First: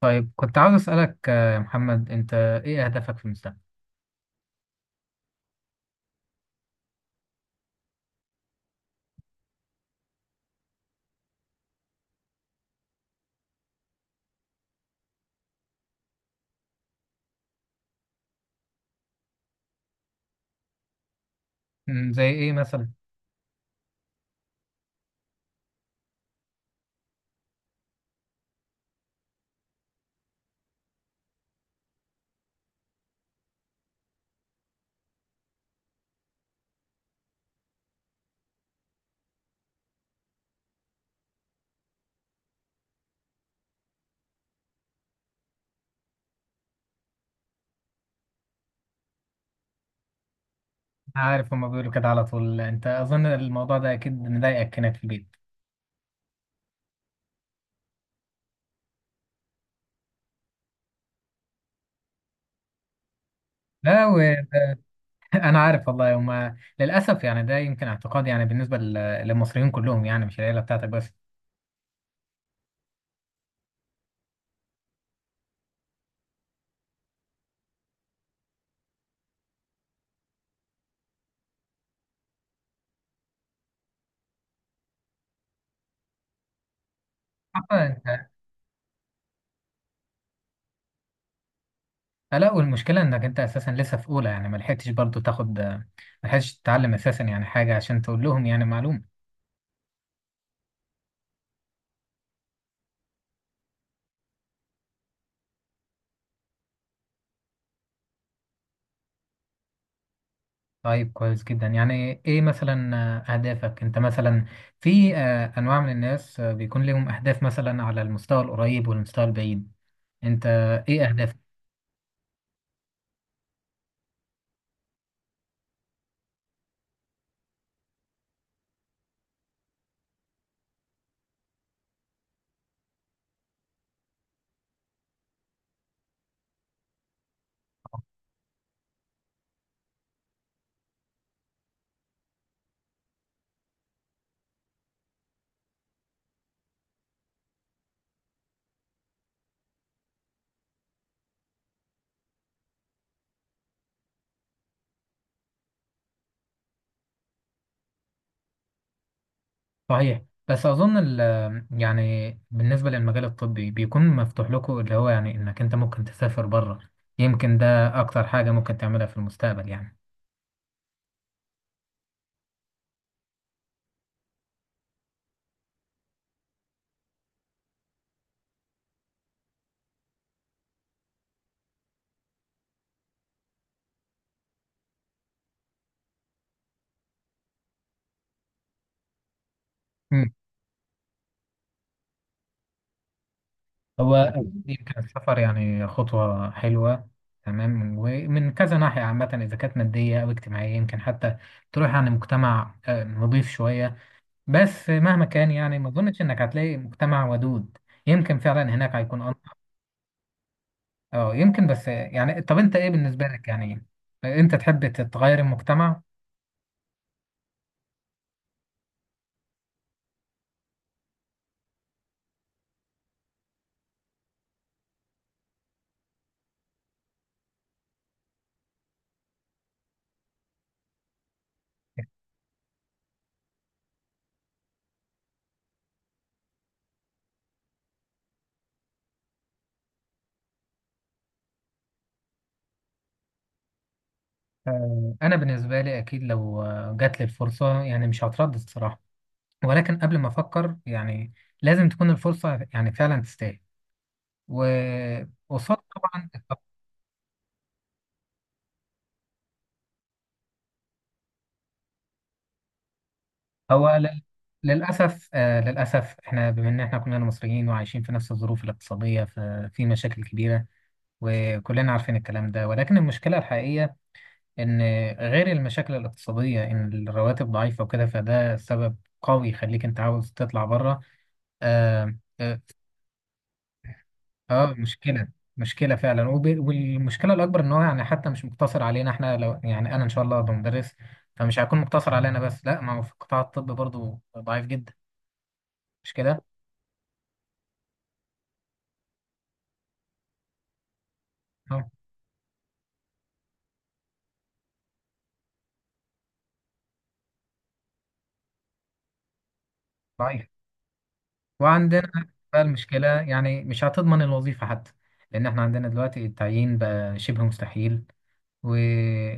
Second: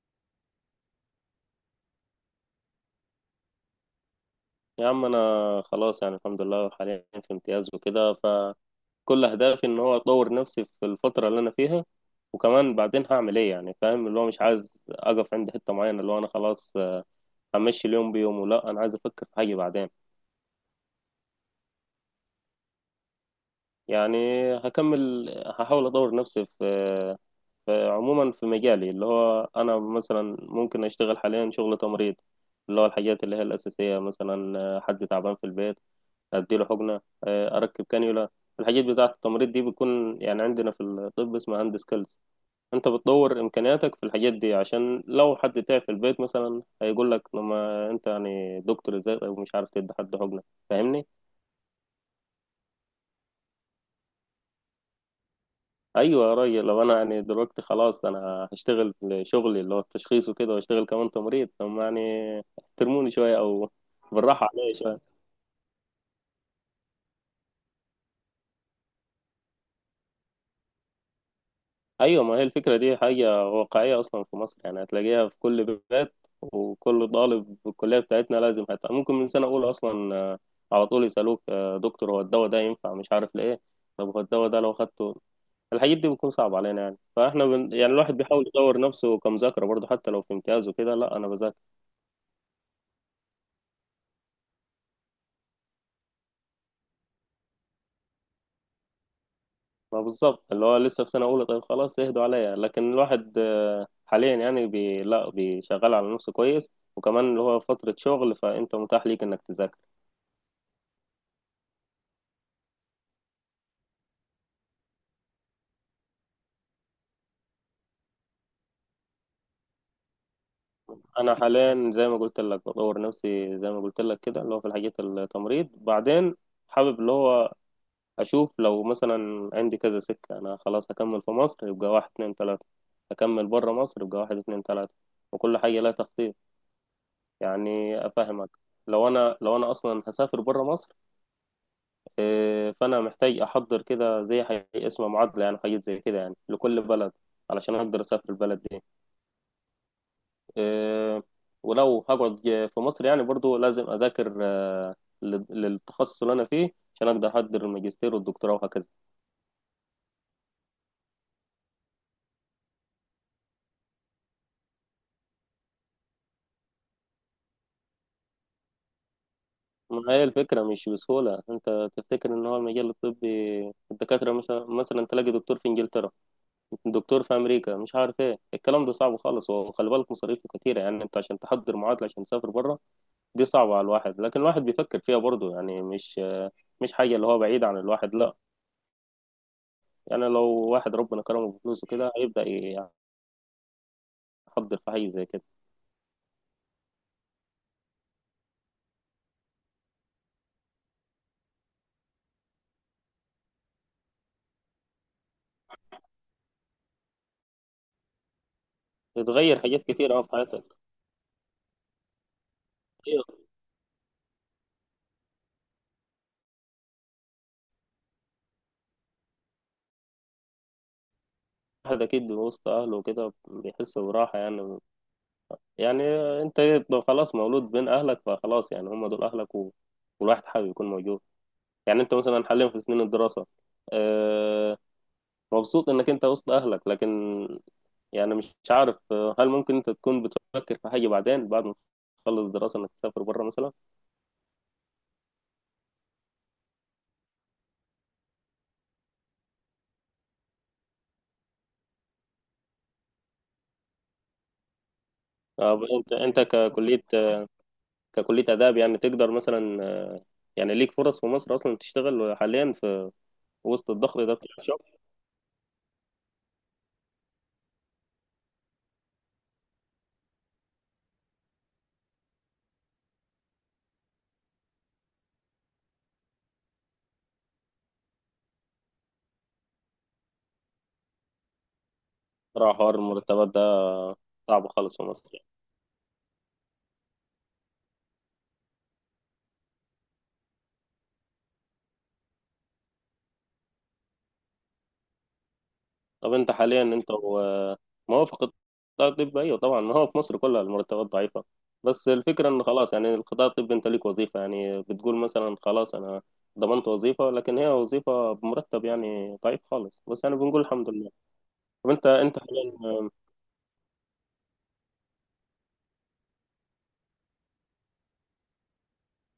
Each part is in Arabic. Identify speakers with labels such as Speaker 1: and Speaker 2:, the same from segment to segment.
Speaker 1: طيب كنت عاوز أسألك يا محمد، أنت إيه أهدافك في المستقبل؟
Speaker 2: يا عم انا خلاص، يعني الحمد لله حاليا في امتياز وكده. فكل اهدافي ان هو اطور نفسي في الفتره اللي انا فيها، وكمان بعدين هعمل ايه. يعني فاهم؟ اللي هو مش عايز اقف عند حته معينه، اللي هو انا خلاص همشي اليوم بيومه. لا انا عايز افكر في حاجه بعدين.
Speaker 1: زي إيه مثلا؟
Speaker 2: يعني هكمل، هحاول اطور نفسي في عموما في مجالي، اللي هو انا مثلا ممكن اشتغل حاليا شغل تمريض، اللي هو الحاجات اللي هي الاساسيه. مثلا حد تعبان في البيت اديله حقنه، اركب كانيولا. الحاجات بتاعه التمريض دي بتكون، يعني عندنا في الطب اسمها هاند سكيلز. انت بتطور امكانياتك في الحاجات دي، عشان لو حد تعب في البيت مثلا هيقول لك: لما انت يعني دكتور ازاي ومش عارف تدي حد حقنه؟ فاهمني؟
Speaker 1: عارف، هما بيقولوا كده على طول. أنت أظن الموضوع ده أكيد مضايقك هناك في البيت.
Speaker 2: ايوه يا راجل، لو انا يعني دلوقتي خلاص انا هشتغل في شغلي اللي هو التشخيص وكده، واشتغل كمان تمريض، طب ما يعني احترموني شويه او
Speaker 1: لا،
Speaker 2: بالراحه
Speaker 1: وأنا
Speaker 2: عليا شويه.
Speaker 1: عارف، والله هما للأسف يعني ده يمكن اعتقاد، يعني بالنسبة للمصريين كلهم، يعني مش العيلة بتاعتك بس.
Speaker 2: ايوه، ما هي الفكره دي حاجه واقعيه اصلا في مصر، يعني هتلاقيها في كل بيت. وكل طالب في الكليه بتاعتنا لازم، حتى ممكن من سنه اولى اصلا على طول يسالوك دكتور هو الدواء ده ينفع؟ مش عارف ليه، طب هو الدواء ده لو خدته؟ الحاجات دي بتكون صعبه علينا. يعني فاحنا بن...
Speaker 1: حتى
Speaker 2: يعني الواحد
Speaker 1: أنت.
Speaker 2: بيحاول يطور نفسه كمذاكره برضه، حتى لو في امتياز وكده. لا انا بذاكر.
Speaker 1: لا، والمشكلة إنك أنت أساسا لسه في أولى، يعني ما لحقتش برضه تاخد، ما لحقتش تتعلم أساسا يعني حاجة عشان تقول لهم يعني معلومة.
Speaker 2: ما بالظبط اللي هو لسه في سنه اولى، طيب خلاص اهدوا عليا. لكن الواحد حاليا يعني بي... لا بيشغل على نفسه كويس. وكمان اللي هو فتره شغل، فانت متاح ليك انك تذاكر.
Speaker 1: طيب، كويس جدا. يعني ايه مثلا اهدافك انت مثلا؟ في انواع من الناس بيكون لهم اهداف مثلا على المستوى القريب والمستوى البعيد. انت ايه
Speaker 2: انا
Speaker 1: اهدافك؟
Speaker 2: حاليا زي ما قلت لك بطور نفسي، زي ما قلت لك كده، اللي هو في الحاجات التمريض. بعدين حابب اللي هو اشوف لو مثلا عندي كذا سكة. انا خلاص هكمل في مصر، يبقى واحد اتنين تلاتة. هكمل بره مصر، يبقى واحد اتنين تلاتة. وكل حاجة لها تخطيط، يعني افهمك؟ لو انا اصلا هسافر بره مصر، إيه، فانا محتاج احضر كده زي حاجة اسمها معادلة، يعني حاجات زي كده يعني لكل بلد، علشان اقدر اسافر البلد دي. آه، ولو هقعد في مصر يعني برضو لازم أذاكر للتخصص اللي أنا فيه، عشان أقدر أحضر الماجستير والدكتوراه وهكذا.
Speaker 1: صحيح. بس اظن يعني بالنسبة للمجال الطبي بيكون مفتوح لكم، اللي هو يعني انك انت ممكن تسافر بره. يمكن ده اكتر حاجة ممكن تعملها في المستقبل يعني.
Speaker 2: ما هي الفكرة مش بسهولة. أنت تفتكر إن هو المجال الطبي الدكاترة مثلا تلاقي دكتور في إنجلترا، دكتور في أمريكا، مش عارف إيه. الكلام ده صعب خالص، وخلي بالك مصاريفه كتيرة. يعني أنت عشان تحضر معادلة عشان تسافر بره، دي صعبة على الواحد. لكن الواحد بيفكر فيها برضو، يعني مش حاجة اللي هو بعيد عن الواحد، لا. يعني لو واحد ربنا كرمه بفلوسه كده هيبدأ
Speaker 1: هو أكيد
Speaker 2: تحضر في
Speaker 1: يمكن
Speaker 2: حاجة زي
Speaker 1: السفر
Speaker 2: كده.
Speaker 1: يعني خطوة حلوة. تمام. ومن كذا ناحية عامة، إذا كانت مادية أو اجتماعية، يمكن حتى تروح عن مجتمع نضيف شوية. بس مهما كان يعني، ما أظنش إنك هتلاقي مجتمع ودود. يمكن فعلا هناك هيكون
Speaker 2: بتغير حاجات كتير أوي في حياتك.
Speaker 1: يمكن. بس يعني، طب أنت إيه
Speaker 2: أيوة.
Speaker 1: بالنسبة لك يعني، أنت تحب تتغير المجتمع؟
Speaker 2: الواحد أكيد وسط أهله وكده بيحس براحة يعني. يعني أنت خلاص مولود بين أهلك، فخلاص يعني هم دول أهلك و... والواحد حابب يكون موجود. يعني أنت مثلا حاليا في سنين الدراسة آه، مبسوط إنك أنت وسط أهلك. لكن يعني مش عارف هل ممكن أنت تكون بتفكر في حاجة بعدين بعد ما تخلص دراسة، إنك تسافر بره مثلا؟
Speaker 1: أنا بالنسبة لي أكيد لو جات لي الفرصة، يعني مش هتردد الصراحة. ولكن قبل ما أفكر يعني، لازم تكون الفرصة يعني فعلا تستاهل، وقصاد
Speaker 2: أنت،
Speaker 1: طبعا.
Speaker 2: أنت ككلية آداب، يعني تقدر مثلا، يعني ليك فرص في مصر أصلا تشتغل حاليا وسط
Speaker 1: هو
Speaker 2: الضغط ده بتاع الشغل؟
Speaker 1: للاسف احنا بما ان احنا كلنا مصريين وعايشين في نفس الظروف الاقتصاديه، ففي مشاكل كبيره، وكلنا عارفين الكلام ده. ولكن المشكله الحقيقيه ان، غير المشاكل الاقتصاديه، ان الرواتب ضعيفه وكده، فده سبب قوي يخليك انت عاوز تطلع بره.
Speaker 2: صراحة حوار المرتبات ده صعب
Speaker 1: اه،
Speaker 2: خالص في
Speaker 1: مشكلة
Speaker 2: مصر يعني.
Speaker 1: مشكلة فعلا. والمشكلة الأكبر إن هو يعني حتى مش مقتصر علينا إحنا. لو يعني أنا إن شاء الله هبقى مدرس، فمش هيكون مقتصر علينا بس، لا. ما هو في قطاع الطب برضه ضعيف جدا، مش
Speaker 2: طب
Speaker 1: كده؟
Speaker 2: أنت حاليا موافق القطاع الطبي؟ أيوه طبعا، ما هو في مصر كلها المرتبات ضعيفة.
Speaker 1: اه،
Speaker 2: بس الفكرة إن خلاص يعني القطاع الطبي أنت ليك وظيفة، يعني بتقول مثلا خلاص أنا ضمنت وظيفة، لكن هي وظيفة بمرتب يعني ضعيف خالص، بس يعني
Speaker 1: ضعيف.
Speaker 2: بنقول الحمد لله. طب
Speaker 1: وعندنا
Speaker 2: أنت أنت
Speaker 1: بقى المشكلة
Speaker 2: حاليا،
Speaker 1: يعني مش هتضمن الوظيفة حتى، لأن إحنا عندنا دلوقتي التعيين بقى شبه مستحيل. و...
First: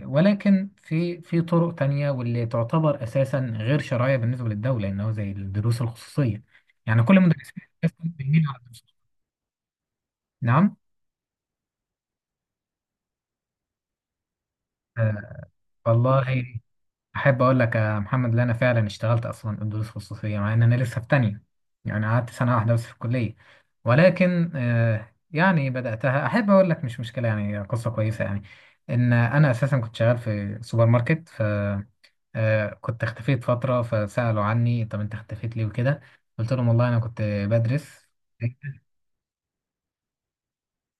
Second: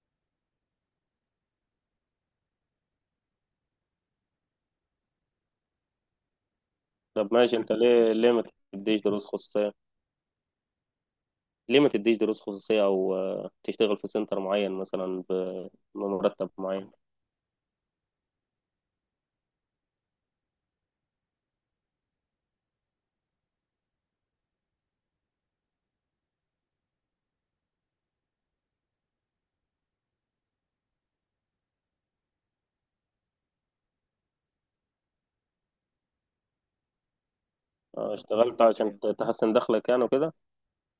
Speaker 1: ولكن في طرق تانية، واللي تعتبر أساسا غير شرعية بالنسبة للدولة، إن هو زي الدروس الخصوصية، يعني كل
Speaker 2: طب
Speaker 1: مدرسين
Speaker 2: ماشي، أنت ليه ما
Speaker 1: بيميلوا على الدروس.
Speaker 2: تديش دروس خصوصية؟
Speaker 1: نعم.
Speaker 2: ليه ما تديش دروس خصوصية، أو تشتغل في سنتر معين مثلا
Speaker 1: آه. والله،
Speaker 2: بمرتب معين؟
Speaker 1: احب اقول لك يا محمد ان انا فعلا اشتغلت اصلا دروس خصوصيه مع ان انا لسه في تانية، يعني قعدت سنه واحده بس في الكليه. ولكن يعني بداتها، احب اقول لك مش مشكله يعني، قصه كويسه يعني. ان انا اساسا كنت شغال في سوبر ماركت، ف آه، كنت اختفيت فتره، فسالوا عني: طب انت اختفيت ليه وكده؟ قلت لهم: والله انا كنت بدرس.
Speaker 2: اشتغلت عشان تحسن دخلك يعني وكده؟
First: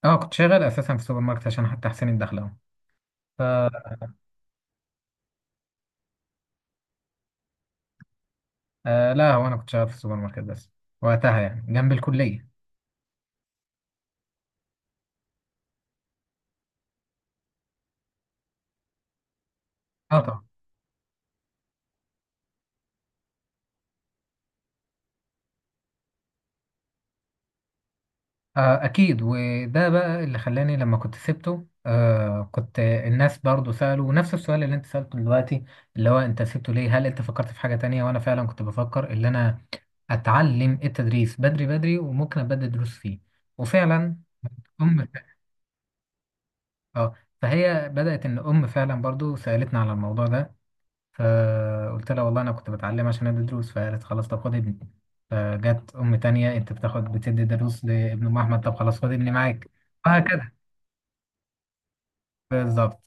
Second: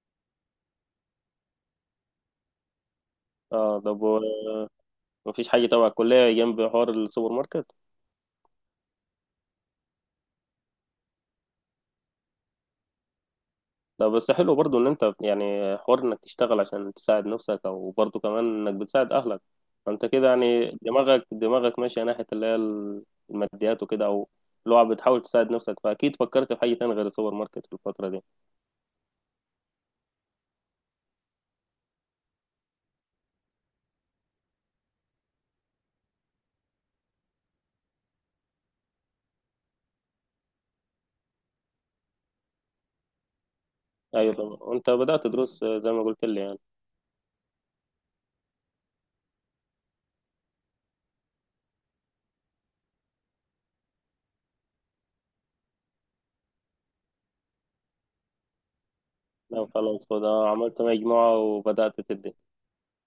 Speaker 1: اه، كنت شغال اساسا في سوبر ماركت عشان حتى احسن الدخل اهو. ف
Speaker 2: اه طب مفيش حاجة تبع الكلية جنب حوار السوبر ماركت؟
Speaker 1: آه، لا، هو انا كنت شغال في سوبر ماركت بس وقتها، يعني جنب الكليه.
Speaker 2: ده بس حلو برضو ان انت يعني، حوار انك تشتغل عشان تساعد نفسك، او برضو كمان انك بتساعد اهلك. فانت
Speaker 1: اه،
Speaker 2: كده
Speaker 1: طبعا.
Speaker 2: يعني دماغك ماشية ناحية اللي هي الماديات وكده، او اللي هو بتحاول تساعد نفسك. فاكيد فكرت في حاجة تانية غير السوبر ماركت في الفترة دي.
Speaker 1: أكيد. وده بقى اللي خلاني لما كنت سبته. آه، كنت الناس برضو سألوا نفس السؤال اللي أنت سألته دلوقتي، اللي هو: أنت سبته ليه؟ هل أنت فكرت في حاجة تانية؟ وأنا فعلا كنت بفكر اللي أنا أتعلم التدريس بدري بدري وممكن أبدأ دروس فيه. وفعلا،
Speaker 2: ايوه طبعا، وانت
Speaker 1: أم.
Speaker 2: بدأت دروس زي ما قلت لي يعني.
Speaker 1: آه فهي بدأت، إن أم فعلا برضو سألتنا على الموضوع ده، فقلت لها: والله أنا كنت بتعلم عشان أدي دروس. فقالت: خلاص طب خد ابني. فجت أم تانية: أنت بتاخد، بتدي دروس لابن أم أحمد؟ طب خلاص خد ابني
Speaker 2: لا
Speaker 1: معاك.
Speaker 2: خلاص، فده
Speaker 1: وهكذا.
Speaker 2: عملت مجموعة وبدأت تدي.
Speaker 1: بالظبط.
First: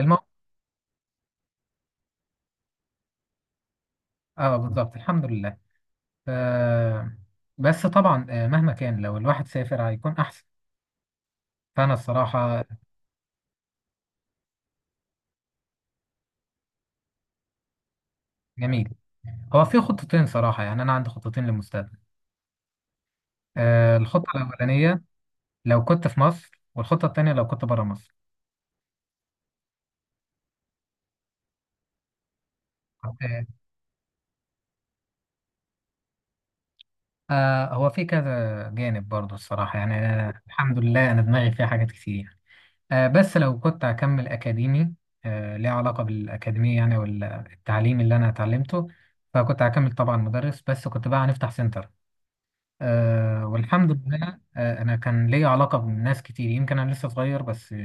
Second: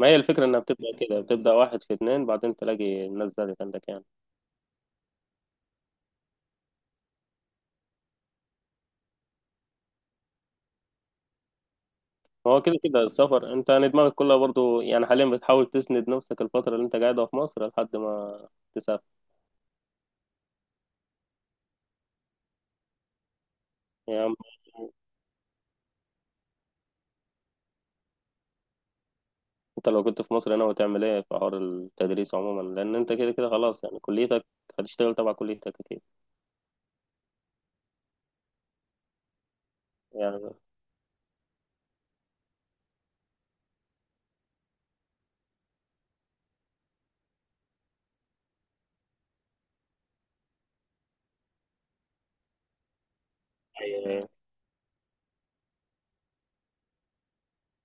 Speaker 2: ما هي الفكرة إنها بتبدأ كده، بتبدأ واحد في اتنين، بعدين تلاقي الناس زادت عندك يعني.
Speaker 1: اه، بالظبط، الحمد لله. ف... بس طبعا مهما كان لو الواحد سافر هيكون احسن، فانا الصراحه.
Speaker 2: هو كده كده السفر. أنت يعني دماغك كلها برضو يعني حاليا بتحاول تسند نفسك الفترة اللي أنت قاعدها في مصر لحد ما
Speaker 1: جميل.
Speaker 2: تسافر.
Speaker 1: هو في خطتين صراحه، يعني انا عندي خطتين للمستقبل. الخطه
Speaker 2: يعني
Speaker 1: الاولانيه لو كنت في مصر، والخطه التانيه لو كنت بره مصر.
Speaker 2: أنت لو كنت في مصر هنا هتعمل إيه في حوار التدريس عموما؟ لأن أنت كده
Speaker 1: آه،
Speaker 2: كده خلاص يعني كليتك هتشتغل تبع كليتك أكيد
Speaker 1: هو في كذا جانب برضه الصراحه يعني.
Speaker 2: يعني.
Speaker 1: أنا الحمد لله انا دماغي فيها حاجات كتير. بس لو كنت هكمل أكاديمي، ليه علاقة بالأكاديمية يعني، والتعليم اللي أنا اتعلمته. فكنت هكمل طبعا مدرس، بس كنت بقى هنفتح سنتر. والحمد
Speaker 2: أيوة.
Speaker 1: لله. أنا كان ليا علاقة بناس كتير، يمكن أنا لسه صغير بس،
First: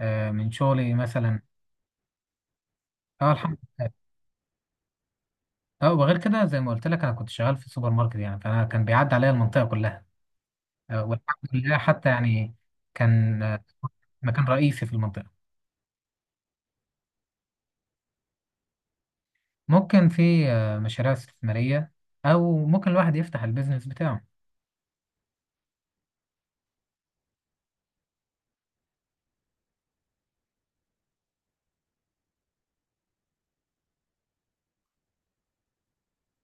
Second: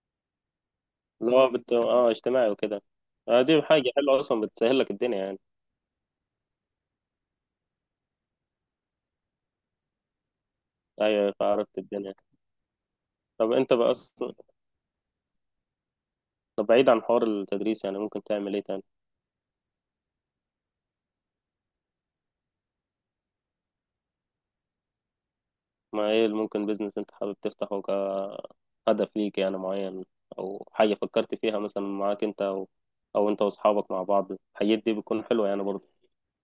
Speaker 1: من شغلي
Speaker 2: اللي
Speaker 1: مثلا.
Speaker 2: هو بت... آه اجتماعي وكده.
Speaker 1: اه، الحمد.
Speaker 2: دي حاجة حلوة أصلا بتسهل لك الدنيا يعني.
Speaker 1: اه، وغير كده زي ما قلت لك، انا كنت شغال في سوبر ماركت يعني، فانا كان بيعدي عليا المنطقه كلها.
Speaker 2: أيوة،
Speaker 1: والحمد
Speaker 2: عرفت
Speaker 1: لله. حتى
Speaker 2: الدنيا.
Speaker 1: يعني كان
Speaker 2: طب أنت بقى أصلا،
Speaker 1: مكان رئيسي في المنطقه.
Speaker 2: طب بعيد عن حوار التدريس يعني ممكن تعمل إيه تاني؟
Speaker 1: ممكن في مشاريع استثماريه، او ممكن الواحد يفتح البيزنس بتاعه.
Speaker 2: ما ايه اللي ممكن بيزنس انت حابب تفتحه كهدف ليك يعني معين، او حاجة فكرت فيها مثلا معاك انت، او او انت واصحابك مع بعض؟ الحاجات دي بتكون حلوة يعني برضه.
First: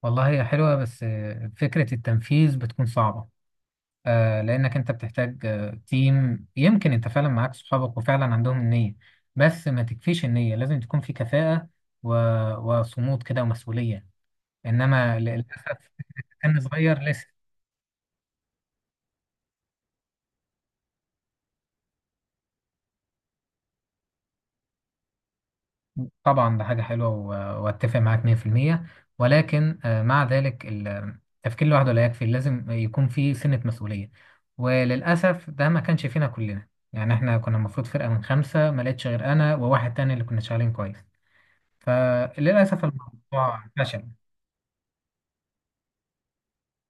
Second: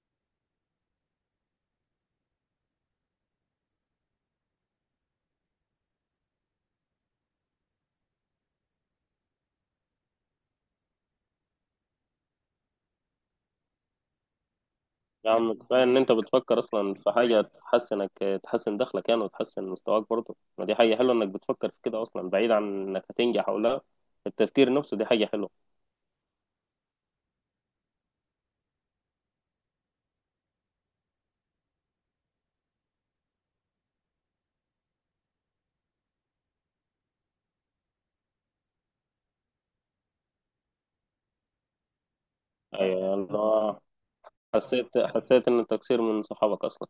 Speaker 1: والله هي حلوة، بس فكرة التنفيذ بتكون صعبة. لأنك أنت بتحتاج تيم. يمكن أنت فعلا معاك صحابك وفعلا عندهم النية، بس ما تكفيش النية، لازم تكون في كفاءة و... وصمود كده ومسؤولية. إنما
Speaker 2: يا عم
Speaker 1: للأسف.
Speaker 2: كفاية ان انت بتفكر
Speaker 1: كان
Speaker 2: اصلا
Speaker 1: صغير
Speaker 2: في
Speaker 1: لسه.
Speaker 2: حاجة تحسنك، تحسن دخلك يعني وتحسن مستواك برضه. ما دي حاجة حلوة انك بتفكر في كده اصلا، بعيد عن انك هتنجح او لا. التفكير نفسه دي حاجة حلوة.
Speaker 1: طبعا، ده حاجة حلوة، واتفق معاك 100%. ولكن مع ذلك التفكير لوحده لا يكفي، لازم يكون في سنة مسؤولية. وللأسف ده ما كانش فينا كلنا. يعني احنا كنا المفروض فرقة من خمسة، ما لقيتش غير أنا وواحد تاني اللي كنا شغالين كويس، فللأسف
Speaker 2: ايوه
Speaker 1: الموضوع
Speaker 2: الله.
Speaker 1: فشل.
Speaker 2: حسيت ان التقصير من صحابك اصلا.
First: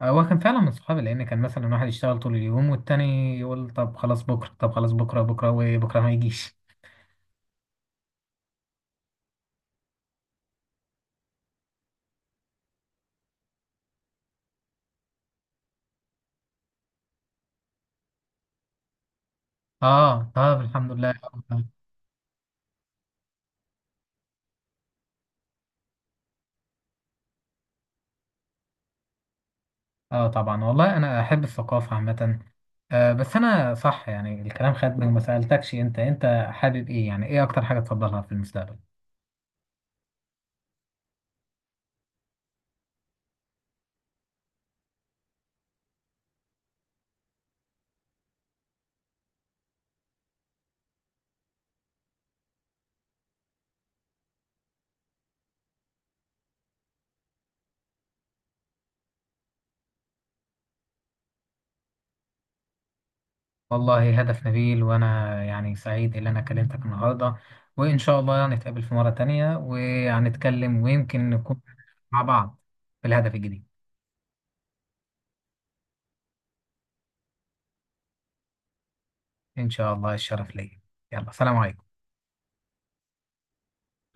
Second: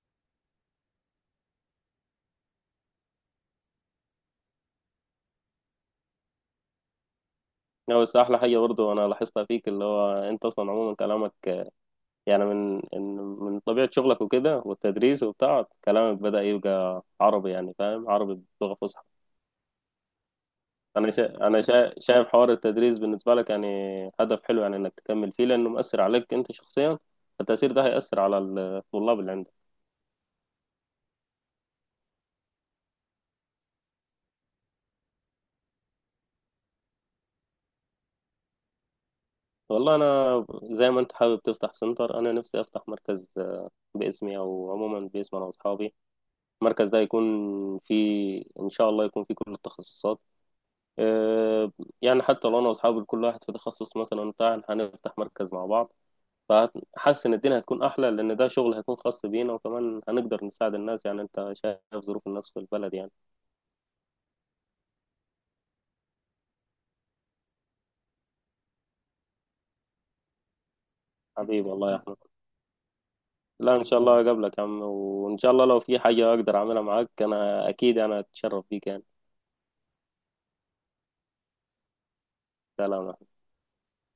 Speaker 1: هو كان فعلا من صحابي، لأن كان مثلا واحد يشتغل طول اليوم، والتاني يقول: طب خلاص بكرة، طب خلاص بكرة، بكرة وبكرة ما يجيش.
Speaker 2: لا بس احلى حاجه برضو انا لاحظتها فيك، اللي هو انت اصلا عموما كلامك، يعني من طبيعة شغلك وكده والتدريس وبتاع، كلامك بدأ يبقى عربي، يعني فاهم، عربي بلغة فصحى.
Speaker 1: اه، طب الحمد لله.
Speaker 2: شايف حوار التدريس بالنسبة لك يعني هدف حلو، يعني إنك تكمل فيه، لأنه مؤثر عليك أنت شخصيا، فالتأثير ده هيأثر على الطلاب اللي عندك.
Speaker 1: اه، طبعا. والله انا احب الثقافه عامه. بس انا صح، يعني الكلام خدني وما سالتكش، انت انت حابب ايه يعني، ايه اكتر حاجه تفضلها في المستقبل؟
Speaker 2: والله أنا زي ما أنت حابب تفتح سنتر، أنا نفسي أفتح مركز باسمي أو عموما باسم أنا وأصحابي. المركز ده يكون فيه، إن شاء الله يكون فيه كل التخصصات آه، يعني حتى لو انا واصحابي كل واحد في تخصص مثلا بتاع، هنفتح مركز مع بعض. فحاسس ان الدنيا هتكون احلى، لان ده شغل هيكون خاص بينا، وكمان هنقدر نساعد الناس. يعني انت شايف ظروف الناس في البلد يعني.
Speaker 1: والله، هدف نبيل. وانا يعني سعيد ان انا كلمتك النهارده، وان شاء الله نتقابل في مره تانية وهنتكلم، ويمكن نكون
Speaker 2: حبيبي الله يا احمد.
Speaker 1: مع بعض في الهدف الجديد.
Speaker 2: لا ان شاء الله اقابلك يا عم، وان شاء الله لو في حاجة اقدر اعملها معاك انا اكيد، انا اتشرف بيك يعني.
Speaker 1: ان شاء الله، الشرف ليا. يلا، سلام عليكم.
Speaker 2: سلام.